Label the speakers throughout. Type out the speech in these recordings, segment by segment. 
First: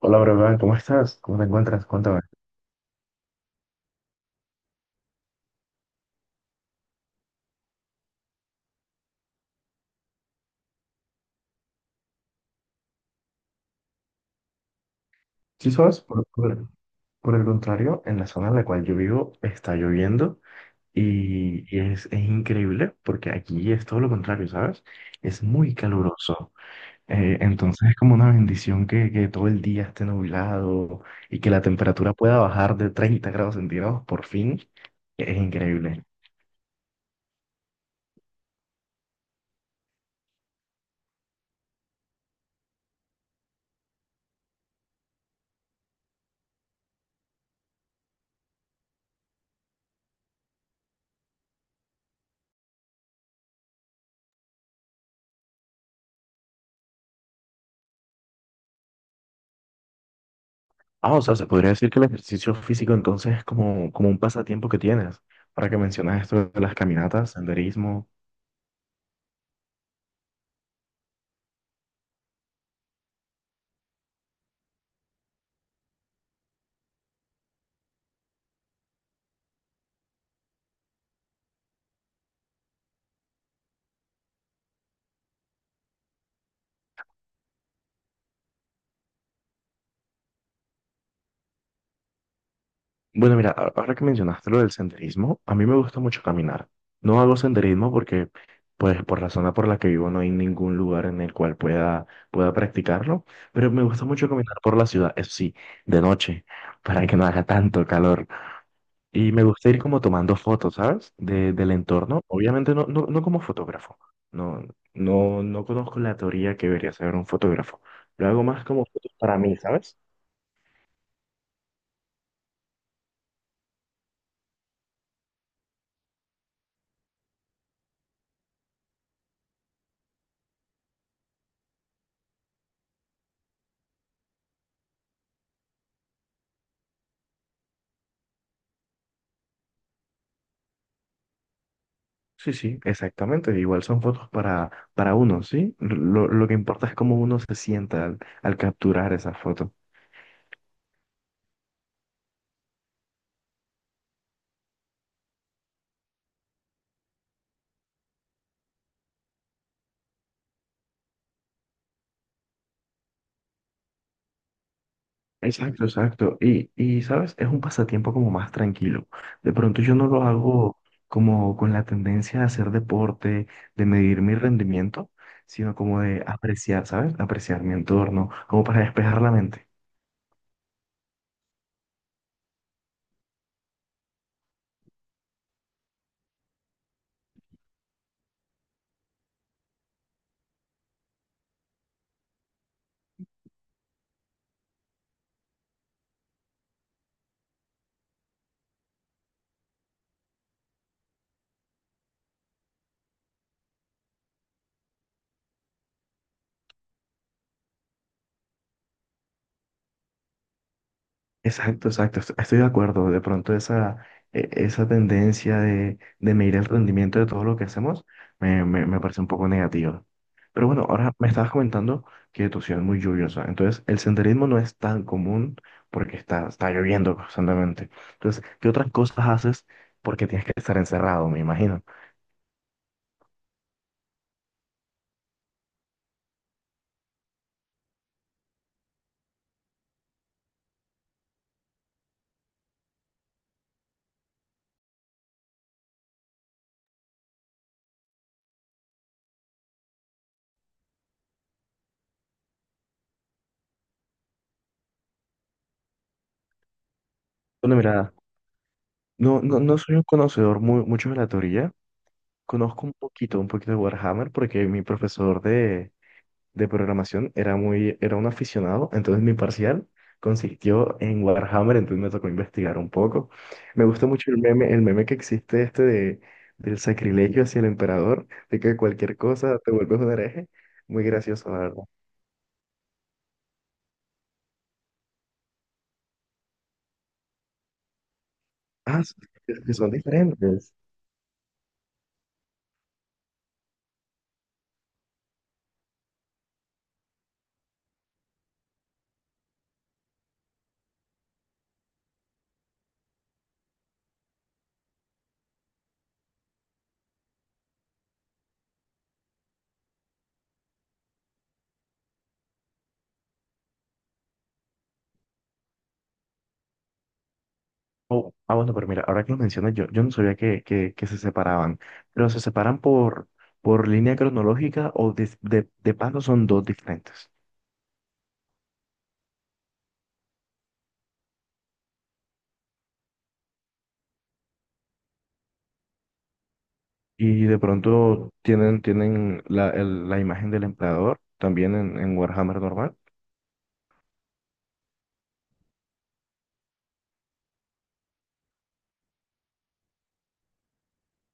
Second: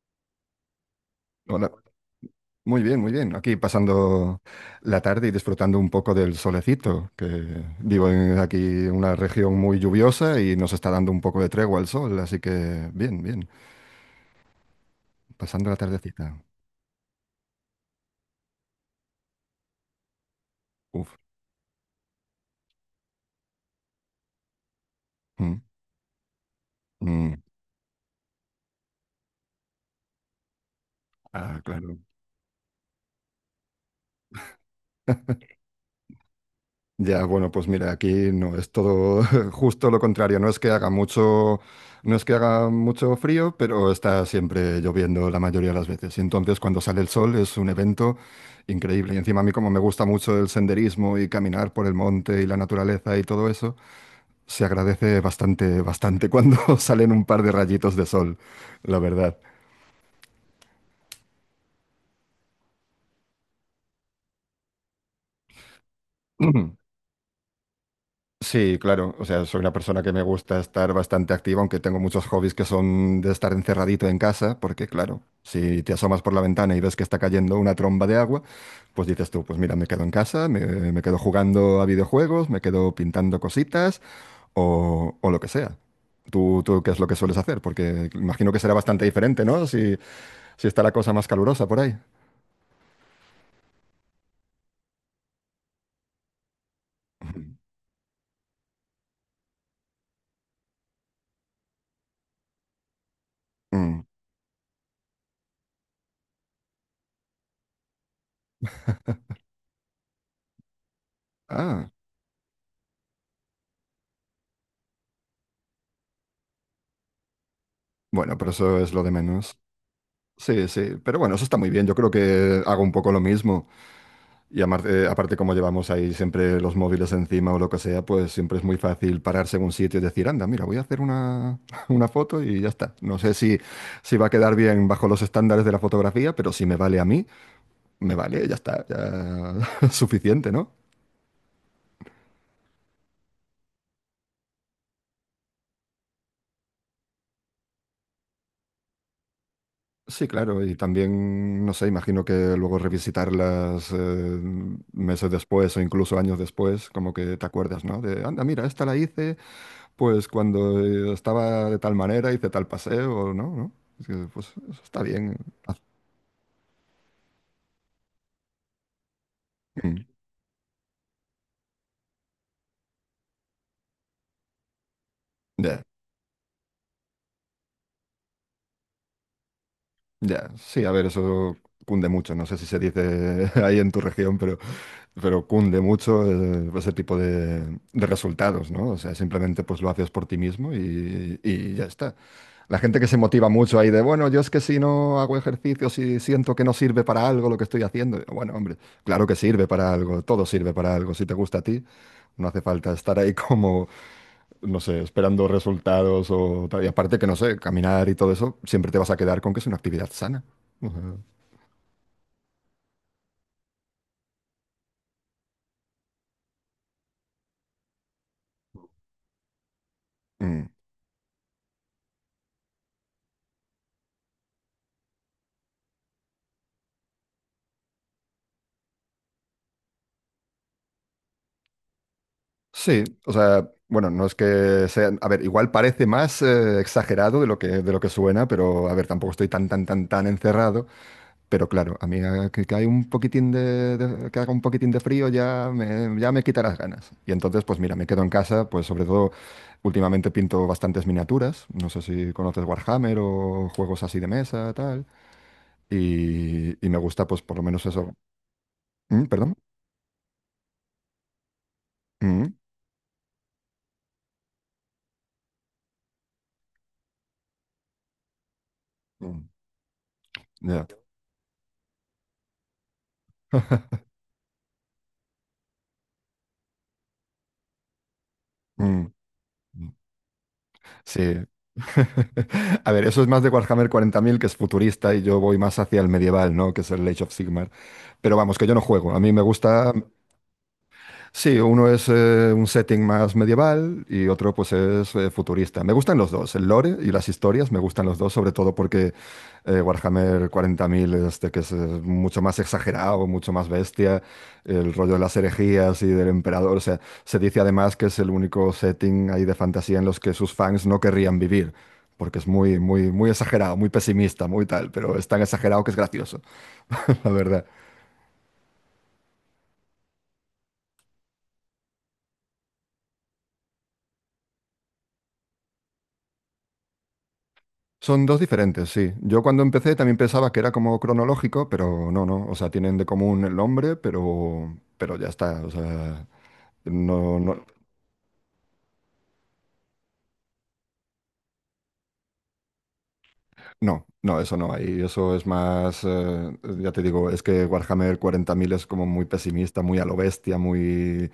Speaker 1: Hola, Brogan, ¿cómo estás? ¿Cómo te
Speaker 2: Hola.
Speaker 1: encuentras? Cuéntame.
Speaker 2: Muy bien, muy bien. Aquí pasando la tarde y disfrutando un poco del solecito, que vivo en aquí en una región muy lluviosa y nos está dando un poco de tregua el sol, así que bien, bien. Pasando
Speaker 1: Sí,
Speaker 2: la
Speaker 1: sabes,
Speaker 2: tardecita.
Speaker 1: por el contrario, en la zona en la cual yo vivo está lloviendo
Speaker 2: Uf.
Speaker 1: y, es increíble porque aquí es todo lo contrario, ¿sabes? Es
Speaker 2: Mm,
Speaker 1: muy caluroso.
Speaker 2: mm.
Speaker 1: Entonces es como una bendición que todo el día esté nublado y que
Speaker 2: Ah,
Speaker 1: la
Speaker 2: claro.
Speaker 1: temperatura pueda bajar de 30 °C por fin. Es increíble.
Speaker 2: Ya, bueno, pues mira, aquí no es todo justo lo contrario. No es que haga mucho, No es que haga mucho frío, pero está siempre lloviendo la mayoría de las veces. Y entonces cuando sale el sol es un evento increíble. Y encima a mí como me gusta mucho el senderismo y caminar por el monte y la naturaleza y todo eso, se agradece bastante, bastante cuando salen un par de rayitos de sol, la verdad.
Speaker 1: Ah, o sea, se podría decir que el ejercicio físico entonces es como, como un pasatiempo que tienes. Ahora que mencionas esto de las caminatas, senderismo.
Speaker 2: Sí, claro. O sea, soy una persona que me gusta estar bastante activa, aunque tengo muchos hobbies que son de estar encerradito en casa, porque claro, si te asomas por la ventana y ves que está cayendo una tromba de agua, pues dices tú, pues mira, me quedo en casa, me quedo jugando a videojuegos, me quedo pintando cositas o lo que sea. ¿Tú qué es lo que sueles hacer? Porque imagino que será bastante diferente, ¿no? Si, si está la cosa más calurosa por ahí.
Speaker 1: Bueno, mira, ahora que mencionaste lo del senderismo, a mí me gusta mucho caminar. No hago
Speaker 2: Ujú.
Speaker 1: senderismo porque, pues, por la zona por la que vivo no hay ningún lugar en el cual pueda practicarlo, pero me
Speaker 2: Mm.
Speaker 1: gusta mucho caminar por la ciudad, eso sí, de noche, para que no haga tanto calor. Y me gusta ir como tomando fotos, ¿sabes? De, del
Speaker 2: Ah,
Speaker 1: entorno. Obviamente no como fotógrafo. No, no conozco la teoría que debería saber un fotógrafo. Lo
Speaker 2: bueno,
Speaker 1: hago
Speaker 2: pero
Speaker 1: más
Speaker 2: eso
Speaker 1: como
Speaker 2: es lo de
Speaker 1: fotos para mí,
Speaker 2: menos.
Speaker 1: ¿sabes?
Speaker 2: Sí, sí, pero bueno, eso está muy bien. Yo creo que hago un poco lo mismo. Y aparte, como llevamos ahí siempre los móviles encima o lo que sea, pues siempre es muy fácil pararse en un sitio y decir, anda, mira, voy a hacer una, una foto y ya está. No sé si va a quedar bien bajo los estándares de la fotografía, pero si me vale a mí, me vale, ya está, ya es suficiente, ¿no?
Speaker 1: Sí, sí, exactamente. Igual son fotos para uno, ¿sí? Lo que importa es cómo uno se sienta al, al capturar esa foto.
Speaker 2: Sí, claro, y también, no sé, imagino que luego revisitarlas meses después o incluso años después, como que te acuerdas, ¿no? De, anda, mira, esta la hice. Pues cuando estaba de tal manera hice tal paseo, ¿no? ¿No? Es que, pues eso está bien. Ah,
Speaker 1: Exacto, exacto. Y, ¿sabes? Es un pasatiempo como más tranquilo. De pronto yo
Speaker 2: mm.
Speaker 1: no lo hago como con la tendencia a hacer deporte, de medir mi rendimiento, sino
Speaker 2: Ya,
Speaker 1: como de apreciar, ¿sabes? Apreciar mi entorno, como para despejar la mente.
Speaker 2: ya, sí, a ver, eso cunde mucho. No sé si se dice ahí en tu región, pero, cunde mucho ese tipo de resultados, ¿no? O sea, simplemente pues lo haces por ti mismo y ya está. La gente que se motiva mucho ahí de, bueno, yo es que si no hago ejercicio, si siento que no sirve para algo lo que estoy haciendo. Bueno, hombre, claro que sirve para algo, todo sirve para algo. Si te gusta a ti, no hace falta estar ahí como, no sé, esperando resultados o tal. Y aparte que, no sé, caminar y todo eso, siempre te vas a quedar con que es una actividad sana. O sea,
Speaker 1: Exacto, exacto. Estoy de acuerdo. De pronto esa, esa tendencia de medir el rendimiento de todo lo que hacemos me parece un poco negativa. Pero
Speaker 2: mm.
Speaker 1: bueno, ahora me estabas comentando que tu ciudad es muy lluviosa. Entonces, el senderismo no es tan común porque está lloviendo constantemente. Entonces, ¿qué otras cosas haces? Porque tienes que estar encerrado, me imagino.
Speaker 2: Sí, o sea, bueno, no es que sea, a ver, igual parece más exagerado de lo que, suena, pero a ver, tampoco estoy tan, tan, tan, tan encerrado. Pero claro, a mí que hay un poquitín que haga un poquitín de frío ya me quita las ganas. Y entonces, pues mira, me quedo en casa, pues sobre todo últimamente pinto bastantes miniaturas. No sé si conoces Warhammer o juegos así de mesa, tal. Y me gusta, pues, por lo
Speaker 1: Bueno,
Speaker 2: menos eso.
Speaker 1: mira,
Speaker 2: Mm, ¿perdón?
Speaker 1: no soy un conocedor mucho de la teoría.
Speaker 2: Mm,
Speaker 1: Conozco un poquito de Warhammer porque mi profesor de programación era muy, era un aficionado, entonces mi
Speaker 2: mm,
Speaker 1: parcial
Speaker 2: ya.
Speaker 1: consistió en Warhammer, entonces me tocó investigar un poco. Me gusta mucho el meme que existe este de, del sacrilegio hacia el emperador, de que
Speaker 2: Mm,
Speaker 1: cualquier cosa te
Speaker 2: mm.
Speaker 1: vuelves un hereje. Muy
Speaker 2: Sí.
Speaker 1: gracioso, la verdad.
Speaker 2: A ver, eso es más de Warhammer 40.000, que es futurista, y yo voy más hacia el medieval, ¿no? Que es el Age of Sigmar. Pero vamos, que yo no
Speaker 1: Ah,
Speaker 2: juego.
Speaker 1: s-
Speaker 2: A mí me
Speaker 1: es que son
Speaker 2: gusta.
Speaker 1: diferentes.
Speaker 2: Sí, uno es un setting más medieval y otro pues es futurista. Me gustan los dos, el lore y las historias, me gustan los dos, sobre todo porque Warhammer 40.000, este, que es mucho más exagerado, mucho más bestia, el rollo de las herejías y del emperador, o sea, se dice además que es el único setting ahí de fantasía en los que sus fans no querrían vivir, porque es muy, muy, muy exagerado, muy pesimista, muy tal, pero es tan exagerado que es gracioso, la verdad.
Speaker 1: Oh, ah, bueno, pero mira, ahora que lo mencionas, yo no sabía que, que se separaban, pero se separan por línea cronológica o de, de paso son dos diferentes.
Speaker 2: Son dos diferentes, sí. Yo cuando empecé también pensaba que era como cronológico, pero no, no. O sea, tienen de común el nombre, pero, ya está. O sea, no,
Speaker 1: Y de
Speaker 2: no,
Speaker 1: pronto tienen, tienen la, la imagen del empleador también en Warhammer normal.
Speaker 2: no, no, eso no hay. Eso es más, ya te digo, es que Warhammer 40.000 es como muy pesimista, muy a lo bestia, muy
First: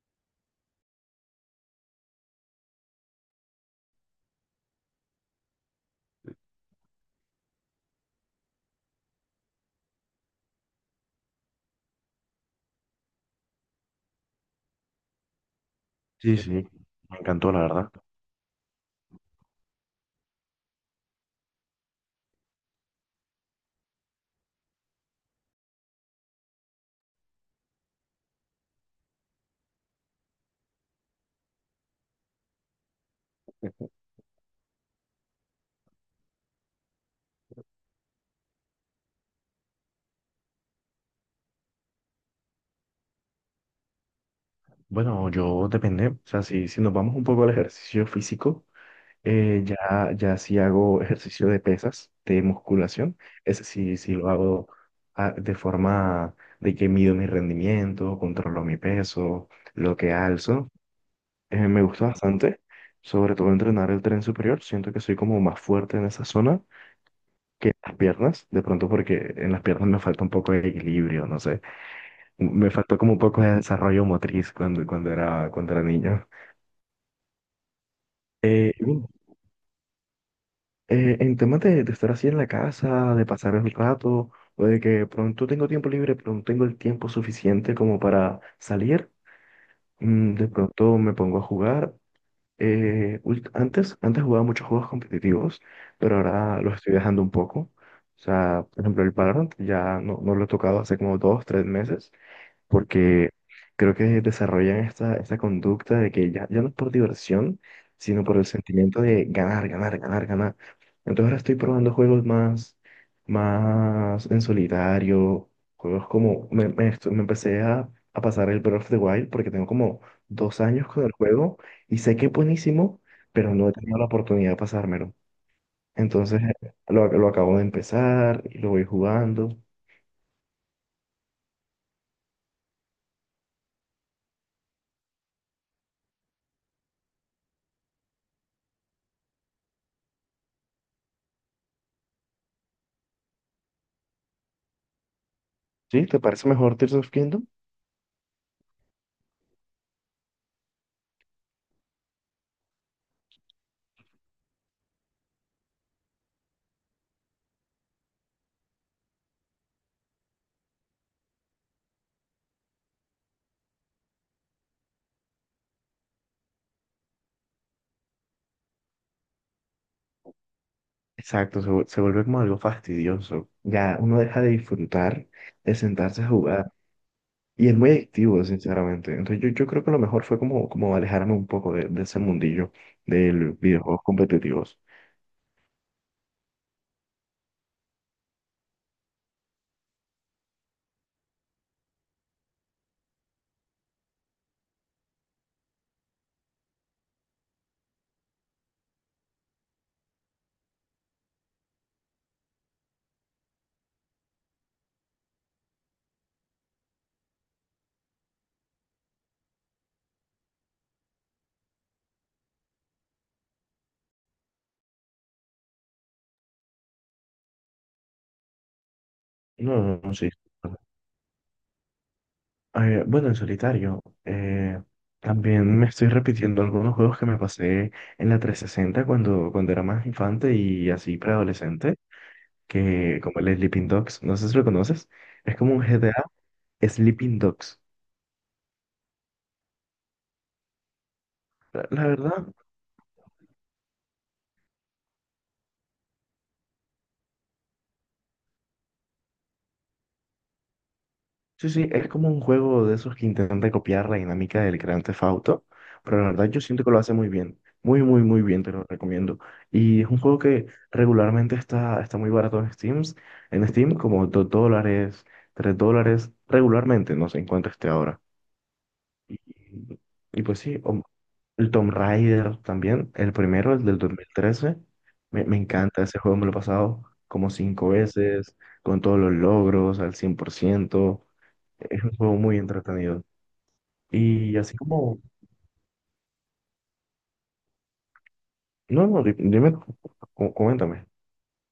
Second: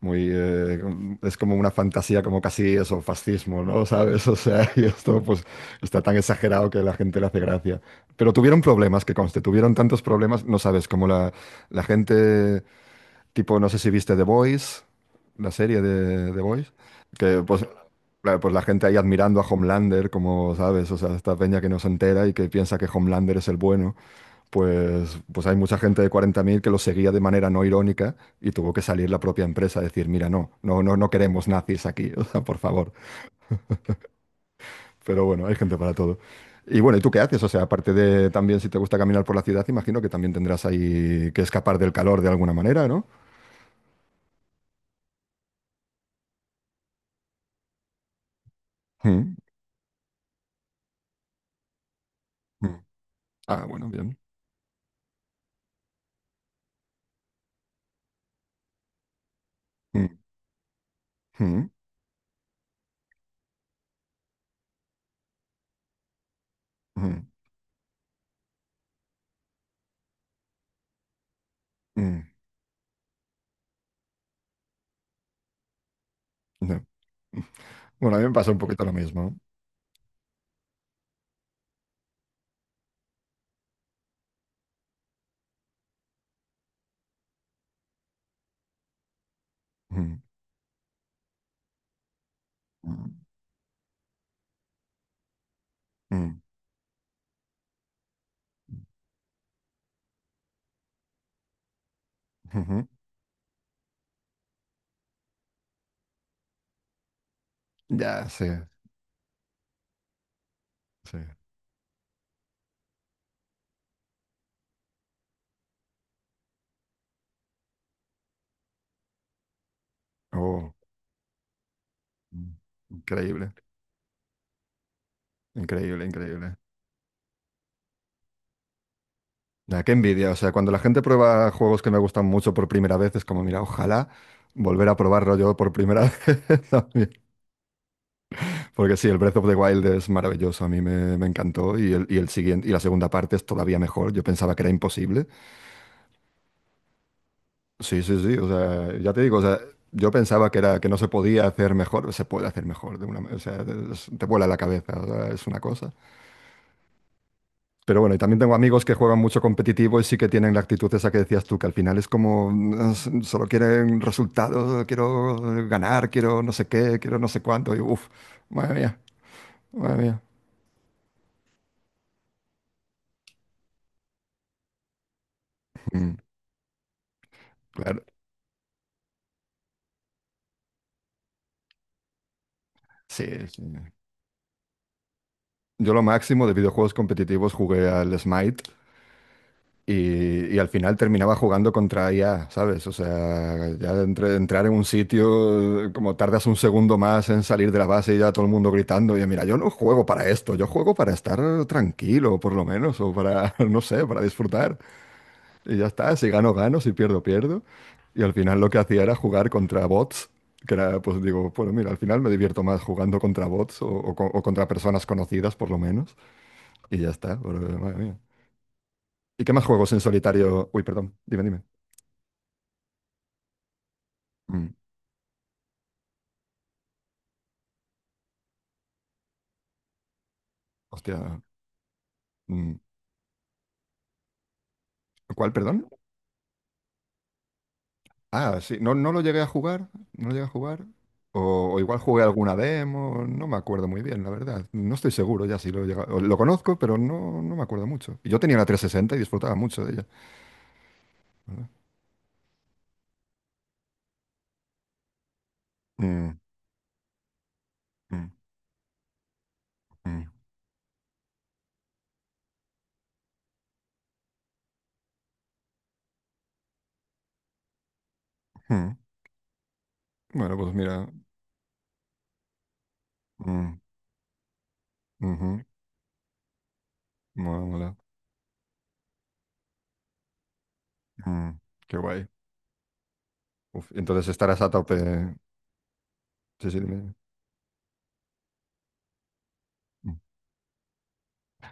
Speaker 2: muy, es como una fantasía, como casi eso, fascismo, ¿no? ¿Sabes? O sea, y esto pues está tan exagerado que la gente le hace gracia. Pero tuvieron problemas, que conste, tuvieron tantos problemas, no sabes, como la gente, tipo, no sé si viste The Boys, la serie de
Speaker 1: Sí,
Speaker 2: The
Speaker 1: sí, sí,
Speaker 2: Boys,
Speaker 1: me
Speaker 2: que
Speaker 1: encantó, la
Speaker 2: pues,
Speaker 1: verdad.
Speaker 2: pues la gente ahí admirando a Homelander, como, ¿sabes? O sea, esta peña que no se entera y que piensa que Homelander es el bueno pues, pues hay mucha gente de 40.000 que lo seguía de manera no irónica y tuvo que salir la propia empresa a decir, mira, no, no, no, no queremos nazis aquí, o sea, por favor. Pero bueno, hay gente para todo. Y bueno, ¿y tú qué haces? O sea, aparte de también si te gusta caminar por la ciudad, imagino que también tendrás ahí que escapar del calor de alguna manera, ¿no?
Speaker 1: Bueno, yo depende, o sea, si, si nos vamos un poco al ejercicio físico,
Speaker 2: Mm,
Speaker 1: ya sí hago ejercicio de pesas, de
Speaker 2: mm.
Speaker 1: musculación, ese
Speaker 2: Ah, bueno,
Speaker 1: sí, sí
Speaker 2: bien.
Speaker 1: lo hago ah, de forma de que mido mi rendimiento, controlo mi peso, lo que
Speaker 2: Mm,
Speaker 1: alzo.
Speaker 2: mm,
Speaker 1: Me gusta bastante, sobre todo entrenar el tren superior, siento que soy como más fuerte en esa zona
Speaker 2: mm,
Speaker 1: que las piernas, de pronto porque en las piernas me falta un poco de equilibrio, no sé,
Speaker 2: mm,
Speaker 1: me faltó como un poco de desarrollo motriz cuando, cuando era niño.
Speaker 2: no. Bueno, a mí me pasa un
Speaker 1: Eh, y
Speaker 2: poquito lo
Speaker 1: bueno,
Speaker 2: mismo.
Speaker 1: eh, en temas de estar así en la casa, de pasar el rato, o de que pronto tengo tiempo libre, pero no tengo el tiempo suficiente como para salir,
Speaker 2: Mm,
Speaker 1: de pronto me pongo a jugar.
Speaker 2: mm,
Speaker 1: Antes jugaba muchos juegos competitivos, pero
Speaker 2: mm,
Speaker 1: ahora los estoy dejando un poco. O sea, por ejemplo, el Valorant ya no lo he tocado hace como 2, 3 meses.
Speaker 2: ujú.
Speaker 1: Porque creo que desarrollan esta, esta conducta de que ya, ya no es por diversión, sino
Speaker 2: Ya,
Speaker 1: por el
Speaker 2: sí,
Speaker 1: sentimiento de ganar, ganar, ganar, ganar.
Speaker 2: sí.
Speaker 1: Entonces ahora estoy probando más en solitario, juegos como, me empecé a pasar el Breath of the Wild porque tengo como dos
Speaker 2: Oh,
Speaker 1: años con el juego y sé que es
Speaker 2: mm,
Speaker 1: buenísimo,
Speaker 2: increíble.
Speaker 1: pero no he tenido la oportunidad de pasármelo.
Speaker 2: Increíble,
Speaker 1: Entonces
Speaker 2: increíble.
Speaker 1: eh, lo, lo acabo de empezar y lo voy jugando.
Speaker 2: Ya, qué envidia. O sea, cuando la gente prueba juegos que me gustan mucho por primera vez, es como, mira, ojalá volver a probarlo yo por primera vez también. Porque sí, el Breath of the Wild es maravilloso. A mí me encantó. Y el siguiente, y la segunda parte es todavía mejor. Yo pensaba que era imposible.
Speaker 1: ¿Sí? ¿Te parece mejor Tears of Kingdom?
Speaker 2: Sí, sí, sí. O sea, ya te digo, o sea, yo pensaba que era, que no se podía hacer mejor. Se puede hacer mejor de una, o sea, te vuela la cabeza. O sea, es una cosa. Pero bueno, y también tengo amigos que juegan mucho competitivo y sí que tienen la actitud esa que decías tú, que al final es como: "Ah, solo quieren resultados, quiero ganar, quiero no sé qué, quiero no sé cuánto", y uff, madre mía, madre mía.
Speaker 1: Exacto, se vuelve como algo fastidioso. Ya uno deja de disfrutar, de
Speaker 2: Mm,
Speaker 1: sentarse a jugar. Y es muy
Speaker 2: claro,
Speaker 1: adictivo, sinceramente. Entonces yo creo que lo mejor fue como, como alejarme un poco de ese mundillo
Speaker 2: sí,
Speaker 1: de los
Speaker 2: sí.
Speaker 1: videojuegos competitivos.
Speaker 2: Yo lo máximo de videojuegos competitivos jugué al Smite. Y al final terminaba jugando contra IA, ¿sabes? O sea, ya de entrar en un sitio, como tardas un segundo más en salir de la base y ya todo el mundo gritando, y mira, yo no juego para esto, yo juego para estar tranquilo, por lo menos, o para, no sé, para disfrutar. Y ya está, si gano, gano, si pierdo, pierdo. Y al final lo que hacía era jugar contra bots, que era, pues digo, bueno, mira, al final me divierto más jugando contra bots o contra personas conocidas, por lo menos. Y ya está, pero, madre mía. ¿Y qué más
Speaker 1: No,
Speaker 2: juegos en
Speaker 1: no, no, sí.
Speaker 2: solitario? Uy, perdón, dime, dime.
Speaker 1: Bueno, en solitario,
Speaker 2: Mm,
Speaker 1: también me estoy repitiendo algunos juegos que me pasé en la 360 cuando, cuando era más infante y así
Speaker 2: hostia.
Speaker 1: preadolescente,
Speaker 2: Mm,
Speaker 1: que como el Sleeping Dogs, no sé si lo conoces,
Speaker 2: ¿cuál,
Speaker 1: es como un
Speaker 2: perdón?
Speaker 1: GTA Sleeping Dogs.
Speaker 2: Ah, sí, no, no lo llegué a jugar, no lo llegué a jugar. O
Speaker 1: La,
Speaker 2: igual
Speaker 1: la
Speaker 2: jugué
Speaker 1: verdad,
Speaker 2: alguna demo, no me acuerdo muy bien, la verdad. No estoy seguro ya si lo he o lo conozco, pero no, no me acuerdo mucho. Y yo tenía la 360 y disfrutaba mucho de ella, ¿verdad?
Speaker 1: sí, sí, es como un juego de esos que intenta copiar la dinámica del Grand Theft Auto, pero la
Speaker 2: Mm,
Speaker 1: verdad yo siento que lo hace muy bien, muy, muy,
Speaker 2: mm,
Speaker 1: muy bien, te lo recomiendo. Y es un
Speaker 2: mm,
Speaker 1: juego que regularmente está muy barato en Steam como 2 dólares, 3 dólares, regularmente, no sé en cuánto esté ahora.
Speaker 2: mm.
Speaker 1: Y, y
Speaker 2: Bueno,
Speaker 1: pues
Speaker 2: pues
Speaker 1: sí, o-
Speaker 2: mira.
Speaker 1: el Tomb Raider también, el primero,
Speaker 2: Mm,
Speaker 1: el del 2013 me, me
Speaker 2: ujú,
Speaker 1: encanta ese juego, me lo he pasado como
Speaker 2: mola,
Speaker 1: cinco
Speaker 2: mola.
Speaker 1: veces, con todos los logros al 100%,
Speaker 2: Mm, qué
Speaker 1: es un
Speaker 2: guay.
Speaker 1: juego muy entretenido.
Speaker 2: Uf, entonces
Speaker 1: Y
Speaker 2: estarás a
Speaker 1: así como...
Speaker 2: tope. Sí, sí, dime.
Speaker 1: No, no, di- dime,
Speaker 2: Mm.
Speaker 1: coméntame.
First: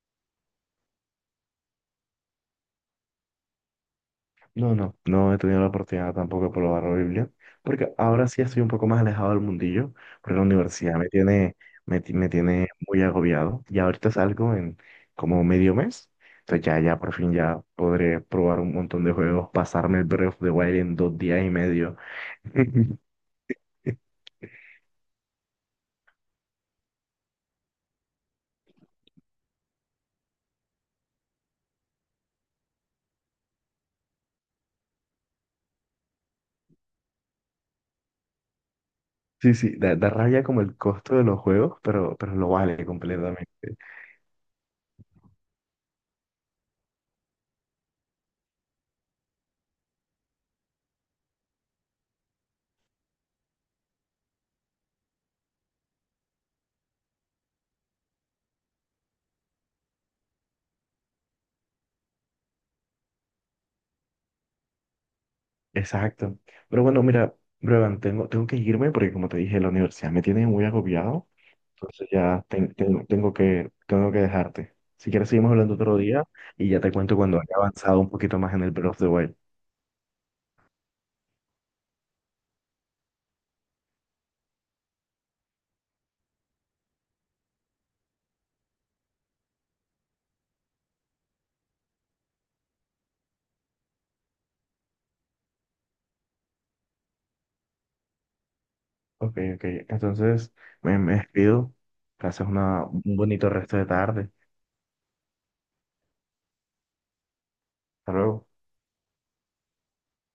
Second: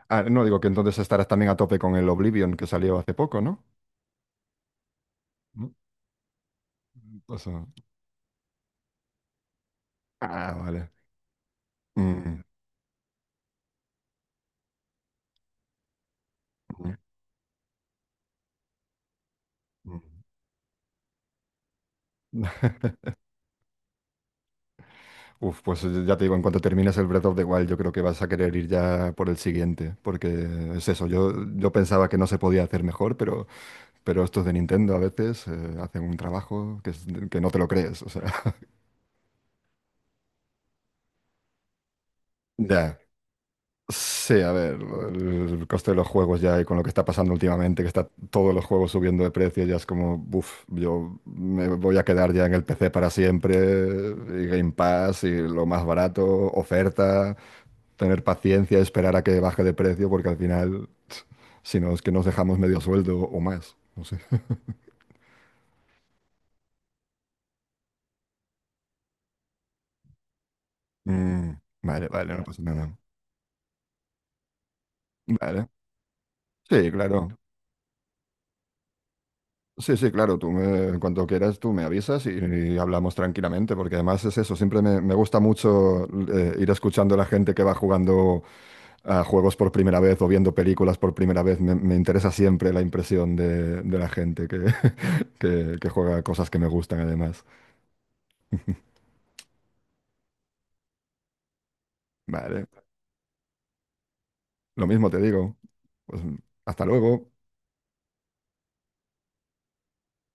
Speaker 2: Ah, no, digo que entonces estarás también a tope con el Oblivion que salió hace poco, ¿no?
Speaker 1: No, no, no he tenido la
Speaker 2: ¿No?
Speaker 1: oportunidad tampoco de probar la Biblia,
Speaker 2: O sea,
Speaker 1: porque ahora sí estoy un poco más alejado del mundillo, porque la
Speaker 2: ah, vale.
Speaker 1: universidad me tiene, me
Speaker 2: Mm,
Speaker 1: tiene muy agobiado. Y ahorita salgo en como medio mes, entonces ya,
Speaker 2: mm,
Speaker 1: ya por fin ya podré probar un montón de juegos, pasarme el
Speaker 2: mm.
Speaker 1: Breath of the Wild en 2 días y medio.
Speaker 2: Uf, pues ya te digo, en cuanto termines el Breath of the Wild, yo creo que vas a querer ir ya por el siguiente, porque es eso, yo pensaba que no se podía hacer mejor, pero, estos de Nintendo a veces hacen un trabajo que, que no te lo crees, o sea.
Speaker 1: Sí, sí, da, da rabia como el costo de los juegos, pero lo vale
Speaker 2: Ya.
Speaker 1: completamente.
Speaker 2: Sí, a ver, el coste de los juegos ya y con lo que está pasando últimamente, que está todos los juegos subiendo de precio, ya es como, buf, yo me voy a quedar ya en el PC para siempre, y Game Pass, y lo más barato, oferta, tener paciencia, esperar a que baje de precio, porque al final, si no, es que nos dejamos medio sueldo o más, no sé.
Speaker 1: Exacto. Pero bueno, mira, Brevan, tengo, tengo que irme porque como te dije, la universidad me tiene muy agobiado.
Speaker 2: Mm, vale,
Speaker 1: Entonces
Speaker 2: vale, no
Speaker 1: ya
Speaker 2: pasa nada.
Speaker 1: tengo que dejarte. Si quieres, seguimos
Speaker 2: Vale,
Speaker 1: hablando otro día y ya
Speaker 2: sí,
Speaker 1: te cuento
Speaker 2: claro.
Speaker 1: cuando haya avanzado un poquito más en el Breath of the Wild.
Speaker 2: Sí, sí, claro, en cuanto quieras tú me avisas y hablamos tranquilamente, porque además es eso, siempre me gusta mucho ir escuchando a la gente que va jugando a juegos por primera vez o viendo películas por primera vez, me interesa siempre la impresión de la gente que, que juega a cosas que me gustan además.
Speaker 1: Ok, ok. Entonces, me despido. Gracias,
Speaker 2: Vale,
Speaker 1: un bonito resto de tarde.
Speaker 2: lo mismo te digo, pues hasta luego.
Speaker 1: Hasta luego.